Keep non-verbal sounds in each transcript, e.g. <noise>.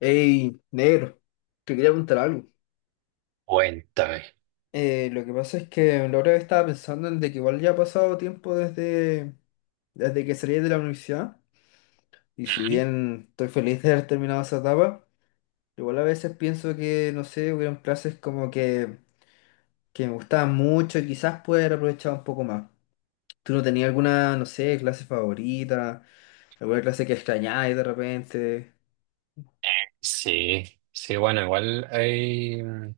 Ey, negro, te quería contar algo. Cuéntame. Lo que pasa es que la otra vez estaba pensando en de que igual ya ha pasado tiempo desde que salí de la universidad. Y si Ujú. bien estoy feliz de haber terminado esa etapa, igual a veces pienso que, no sé, hubieron clases como que me gustaban mucho y quizás pude haber aprovechado un poco más. ¿Tú no tenías alguna, no sé, clase favorita? ¿Alguna clase que extrañáis de repente? Sí, sí, bueno, igual hay,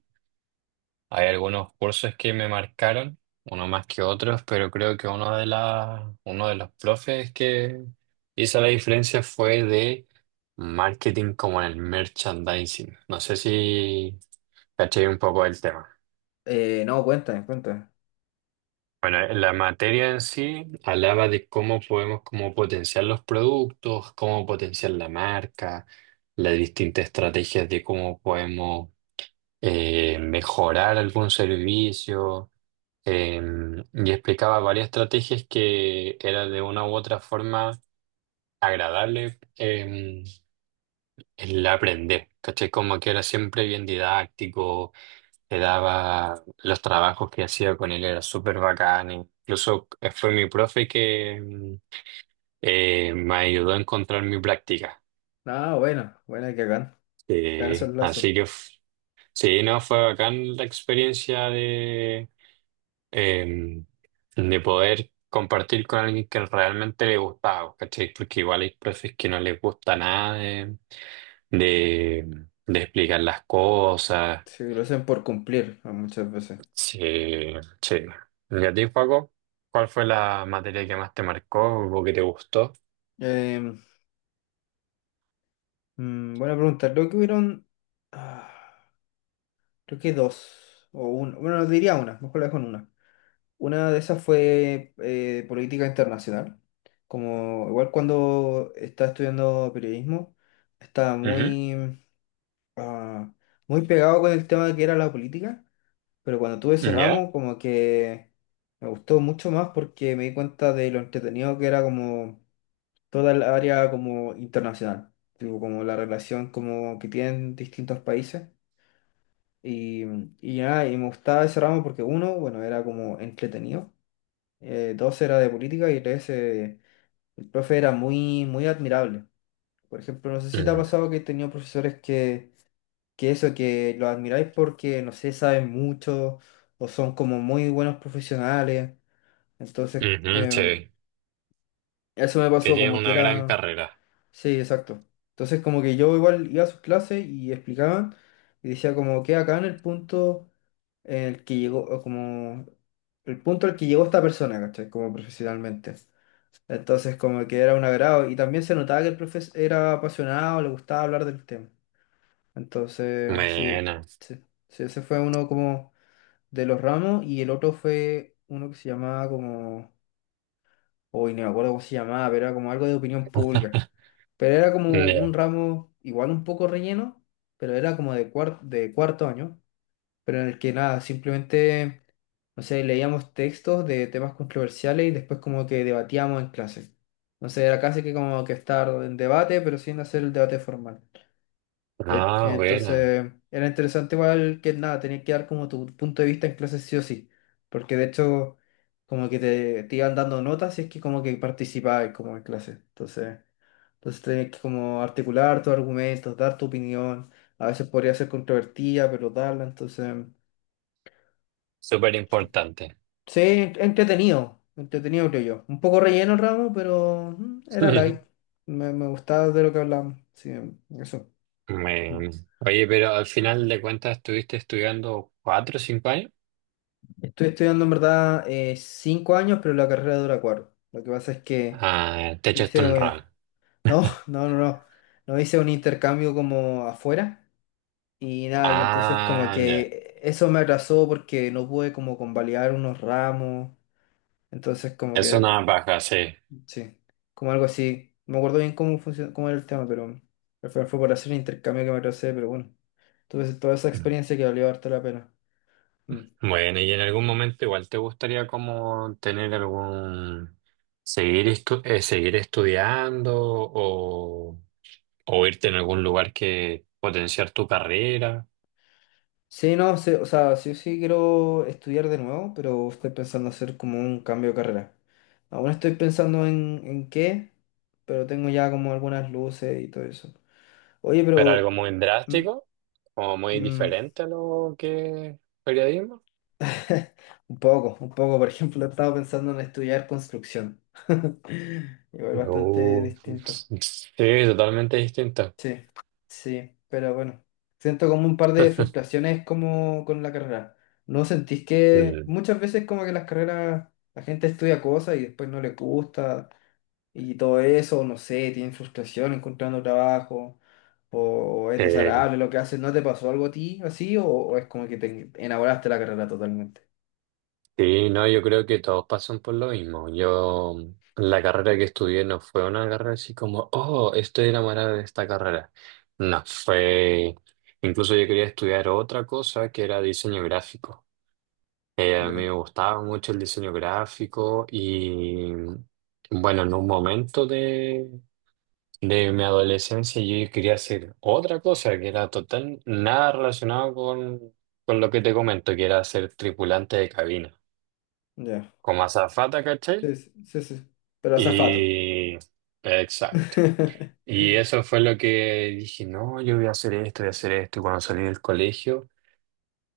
hay algunos cursos que me marcaron, uno más que otros, pero creo que uno de los profes que hizo la diferencia fue de marketing como en el merchandising. No sé si caché un poco el tema. No, cuéntame. Bueno, la materia en sí hablaba de cómo podemos como potenciar los productos, cómo potenciar la marca, las distintas estrategias de cómo podemos mejorar algún servicio, y explicaba varias estrategias que era de una u otra forma agradable em, el aprender, ¿cachai? Como que era siempre bien didáctico, te daba los trabajos que hacía con él, era súper bacán, incluso fue mi profe que me ayudó a encontrar mi práctica. Ah, buena, que hagan esos Eh, lazos. así que f- sí, no, fue bacán la experiencia eh, de poder compartir con alguien que realmente le gustaba, ¿cachai? Porque igual hay profes que no les gusta nada de, de explicar las cosas. Sí, lo hacen por cumplir ah, muchas veces. Sí, sí. ¿Y a ti, Paco? ¿Cuál fue la materia que más te marcó o que te gustó? Em, Buena pregunta. Creo que ah, creo que dos o una. Bueno, diría una, mejor la dejo en una. Una de esas fue política internacional. Como igual cuando estaba estudiando periodismo, estaba ah, muy pegado con el tema que era la política, pero cuando tuve ese Ujú, ¿ya? ramo, como que me gustó mucho más porque me di cuenta de lo entretenido que era como toda el área como internacional, tipo como la relación como que tienen distintos países. Y, y nada, y me gustaba ese ramo porque uno, bueno, era como entretenido, dos era de política y el profe era muy admirable. Por ejemplo, no sé si te ha Mm, pasado que he tenido profesores que eso, que los admiráis porque, no sé, saben mucho o son como muy buenos profesionales. Entonces, ujú, sí. eso me Que pasó tienes como que una gran era... carrera. Sí, exacto. Entonces como que yo igual iba a sus clases y explicaban y decía como que acá en el punto en el que llegó, o como el punto al que llegó esta persona, ¿cachai? Como profesionalmente. Entonces como que era un agrado y también se notaba que el profesor era apasionado, le gustaba hablar del tema. Entonces, Buena. Sí, ese fue uno como de los ramos y el otro fue uno que se llamaba como... Uy, no me acuerdo cómo se llamaba, pero era como algo de opinión pública. <laughs> Pero era como un Ya. ramo igual un poco relleno, pero era como cuar- de cuarto año, pero en el que nada, simplemente, no sé, leíamos textos de temas controversiales y después como que debatíamos en clase. Entonces era casi que como que estar en debate, pero sin hacer el debate formal. Te- Ah, buena. Entonces, era interesante igual que nada, tenías que dar como tu punto de vista en clase sí o sí, porque de hecho como que te iban dando notas y es que como que participabas como en clase. Entonces tenías que como articular tus argumentos, dar tu opinión, a veces podría ser controvertida, pero darla, entonces, Súper importante. sí, entretenido, entretenido creo yo. Un poco relleno el ramo, pero era light, <laughs> me gustaba de lo que hablábamos, sí, eso. Bueno, oye, pero al final de cuentas estuviste estudiando cuatro o cinco años. Estoy estudiando en verdad cinco años, pero la carrera dura cuatro. Lo que pasa es que Ah, te hice... echaste un ramo. No, <laughs> no, no, no. No hice un intercambio como afuera. Y nada, y entonces como Ah, ya. que eso me atrasó porque no pude como convalidar unos ramos. Entonces como Es que, una baja, sí. sí, como algo así. No me acuerdo bien cómo funcionó, cómo era el tema, pero al final fue por hacer un intercambio que me atrasé, pero bueno. Tuve toda esa experiencia que valió harto la pena. Mm. Bueno, y en algún momento igual te gustaría como tener algún, seguir estudiando o irte en algún lugar que potenciar tu carrera, Sí, no, sí, o sea, sí quiero estudiar de nuevo, pero estoy pensando hacer como un cambio de carrera. Aún estoy pensando en qué, pero tengo ya como algunas luces y todo eso. Oye, pero algo pero... muy mm, drástico o muy mm, diferente a lo que es periodismo. <laughs> un poco, un poco. Por ejemplo, estaba pensando en estudiar construcción. <laughs> Igual bastante No, distinto. sí, totalmente distinta. Sí, sí, pero bueno, siento como un par de frustraciones como con la carrera. ¿No sentís que Mm, muchas veces como que las carreras, la gente estudia cosas y después no le gusta y todo eso, no sé, tienen frustración encontrando trabajo o es eh, desagradable lo que haces? ¿No te pasó algo a ti así o es como que te enamoraste de la carrera totalmente? sí, no, yo creo que todos pasan por lo mismo. Yo, la carrera que estudié no fue una carrera así como, oh, estoy enamorada de esta carrera. No, fue, incluso yo quería estudiar otra cosa que era diseño gráfico. A mí Ya, me gustaba mucho el diseño gráfico y, bueno, en un momento de mi adolescencia yo quería hacer otra cosa que era total, nada relacionado con lo que te comento, que era ser tripulante de cabina, ya. como azafata, ¿cachai? Sí, sí, sí, sí. Pero azafato. Y... exacto. <laughs> Y eso fue lo que dije, no, yo voy a hacer esto, voy a hacer esto. Y cuando salí del colegio,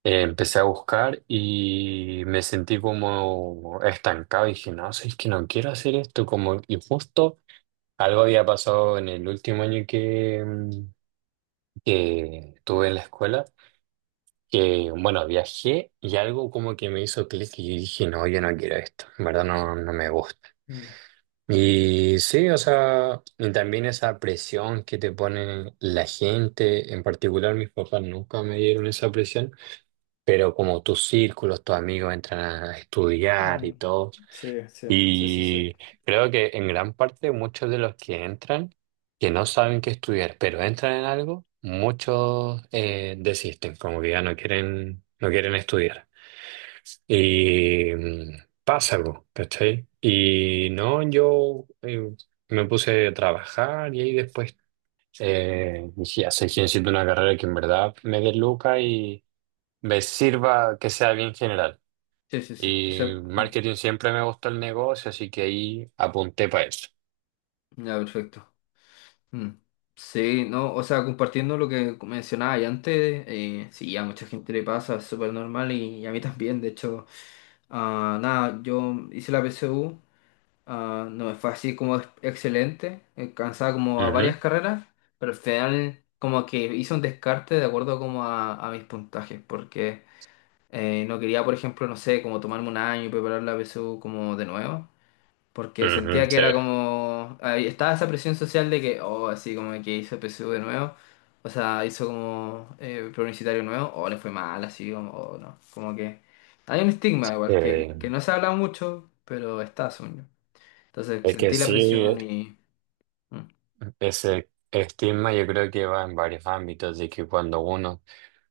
empecé a buscar y me sentí como estancado. Y dije, no, es que no quiero hacer esto. Como, y justo algo había pasado en el último año que... que tuve en la escuela, que bueno, viajé y algo como que me hizo clic y dije, no, yo no quiero esto, en verdad no, no me gusta. Mm, Y sí, o sea, y también esa presión que te pone la gente, en particular mis papás nunca me dieron esa presión, pero como tus círculos, tus amigos entran a estudiar mm. y todo. Sí, sí, sí, sí, sí. Y creo que en gran parte muchos de los que entran, que no saben qué estudiar, pero entran en algo, muchos desisten, como que ya no quieren, no quieren estudiar. Y pasa algo, ¿cachai? Y no, yo me puse a trabajar y ahí después dije, así que necesito una carrera que en verdad me dé lucas y me sirva que sea bien general. Sí, sí, sí, que Y sea... mm. marketing siempre me gustó el negocio, así que ahí apunté para eso. Ya, perfecto. Mm. Sí, no, o sea, compartiendo lo que mencionaba ya antes, sí, a mucha gente le pasa, es súper normal y a mí también, de hecho, ah, nada, yo hice la PSU, ah, no me fue así como excelente, alcanzaba como a Ujú, varias carreras, pero al final como que hice un descarte de acuerdo como a mis puntajes, porque no quería, por ejemplo, no sé, como tomarme un año y preparar la PSU como de nuevo. Porque ujú, sentía que sí. era como... ahí estaba esa presión social de que, oh, así como que hizo PSU de nuevo. O sea, hizo como preuniversitario nuevo. O le fue mal, así como, o no. Como que hay un estigma igual, Eh, que no se habla mucho, pero está, según yo. Entonces es que sentí la sí, presión y... mm, ese estigma yo creo que va en varios ámbitos, de que cuando uno,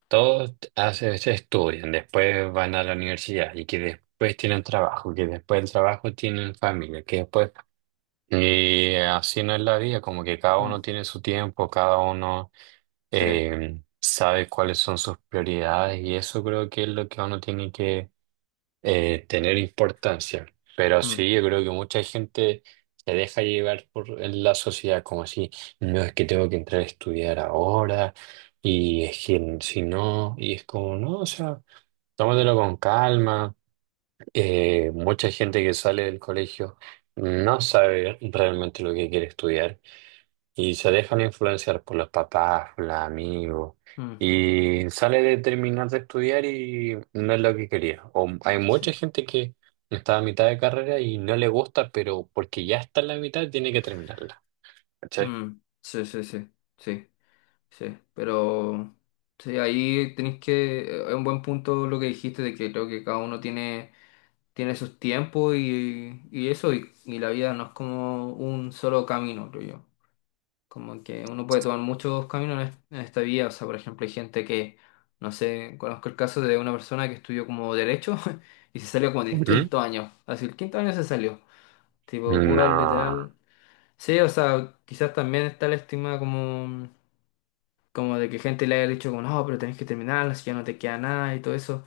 todos hace, se estudian, después van a la universidad y que después tienen trabajo, que después del trabajo tienen familia, que después... y así no es la vida, como que cada uno mm, tiene su tiempo, cada uno sí, sabe cuáles son sus prioridades y eso creo que es lo que uno tiene que tener importancia. Pero mm, sí, yo creo que mucha gente se deja llevar por la sociedad, como así, no es que tengo que entrar a estudiar ahora, y es que si no, y es como, no, o sea, tómatelo con calma. Mucha gente que sale del colegio no sabe realmente lo que quiere estudiar. Y se dejan influenciar por los papás, por los amigos. mm, Y sale de terminar de estudiar y no es lo que quería. O hay sí, mucha gente que está a mitad de carrera y no le gusta, pero porque ya está en la mitad tiene que terminarla. ¿Cachai? mm, sí, sí, sí, sí, sí. Pero... Sí, ahí tenéis que... es un buen punto lo que dijiste de que creo que cada uno tiene tiene sus tiempos y eso, y la vida no es como un solo camino, creo yo. Como que uno puede tomar muchos caminos en esta vida, o sea, por ejemplo, hay gente que, no sé, conozco el caso de una persona que estudió como derecho <laughs> y se salió como del ¿Mm? quinto año, así el quinto año se salió, tipo, puedo No, literal. Sí, o sea, quizás también está la estigma como, como de que gente le haya dicho como, no, pero tenés que terminar, si ya no te queda nada y todo eso,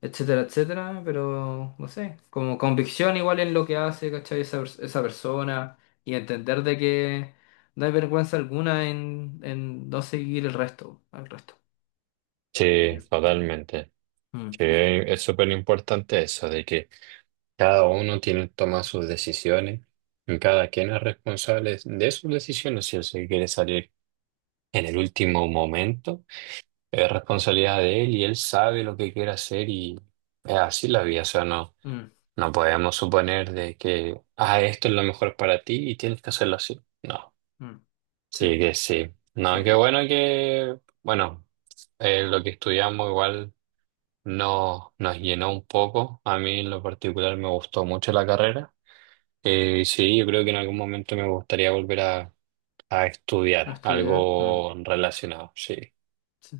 etcétera, etcétera, pero no sé, como convicción igual en lo que hace, ¿cachai? Esa persona y entender de que no hay vergüenza alguna en no seguir al resto. sí, totalmente. Sí, Mm, es súper importante eso, de que cada uno tiene que tomar sus decisiones y cada quien es responsable de sus decisiones. Si él se quiere salir en el último momento. Es responsabilidad de él y él sabe lo que quiere hacer y es así la vida. O sea, no, mm, no podemos suponer de que, ah, esto es lo mejor para ti y tienes que hacerlo así. No, mm, sí, sí que sí. sí, No, qué bueno que, bueno, lo que estudiamos igual no, nos llenó un poco. A mí en lo particular me gustó mucho la carrera. Sí, yo creo que en algún momento me gustaría volver a no estudiar estudiar. Mm, algo relacionado, sí. sí.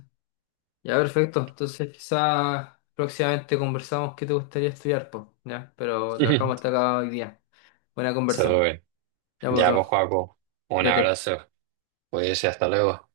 Ya, perfecto. Entonces quizá próximamente conversamos qué te gustaría estudiar, pues, ya, pero lo dejamos hasta <laughs> acá hoy día. Buena conversa. Súper. Ya, pues, Ya, pues, bro, Joaco, un cuídate. abrazo. Pues, y hasta luego.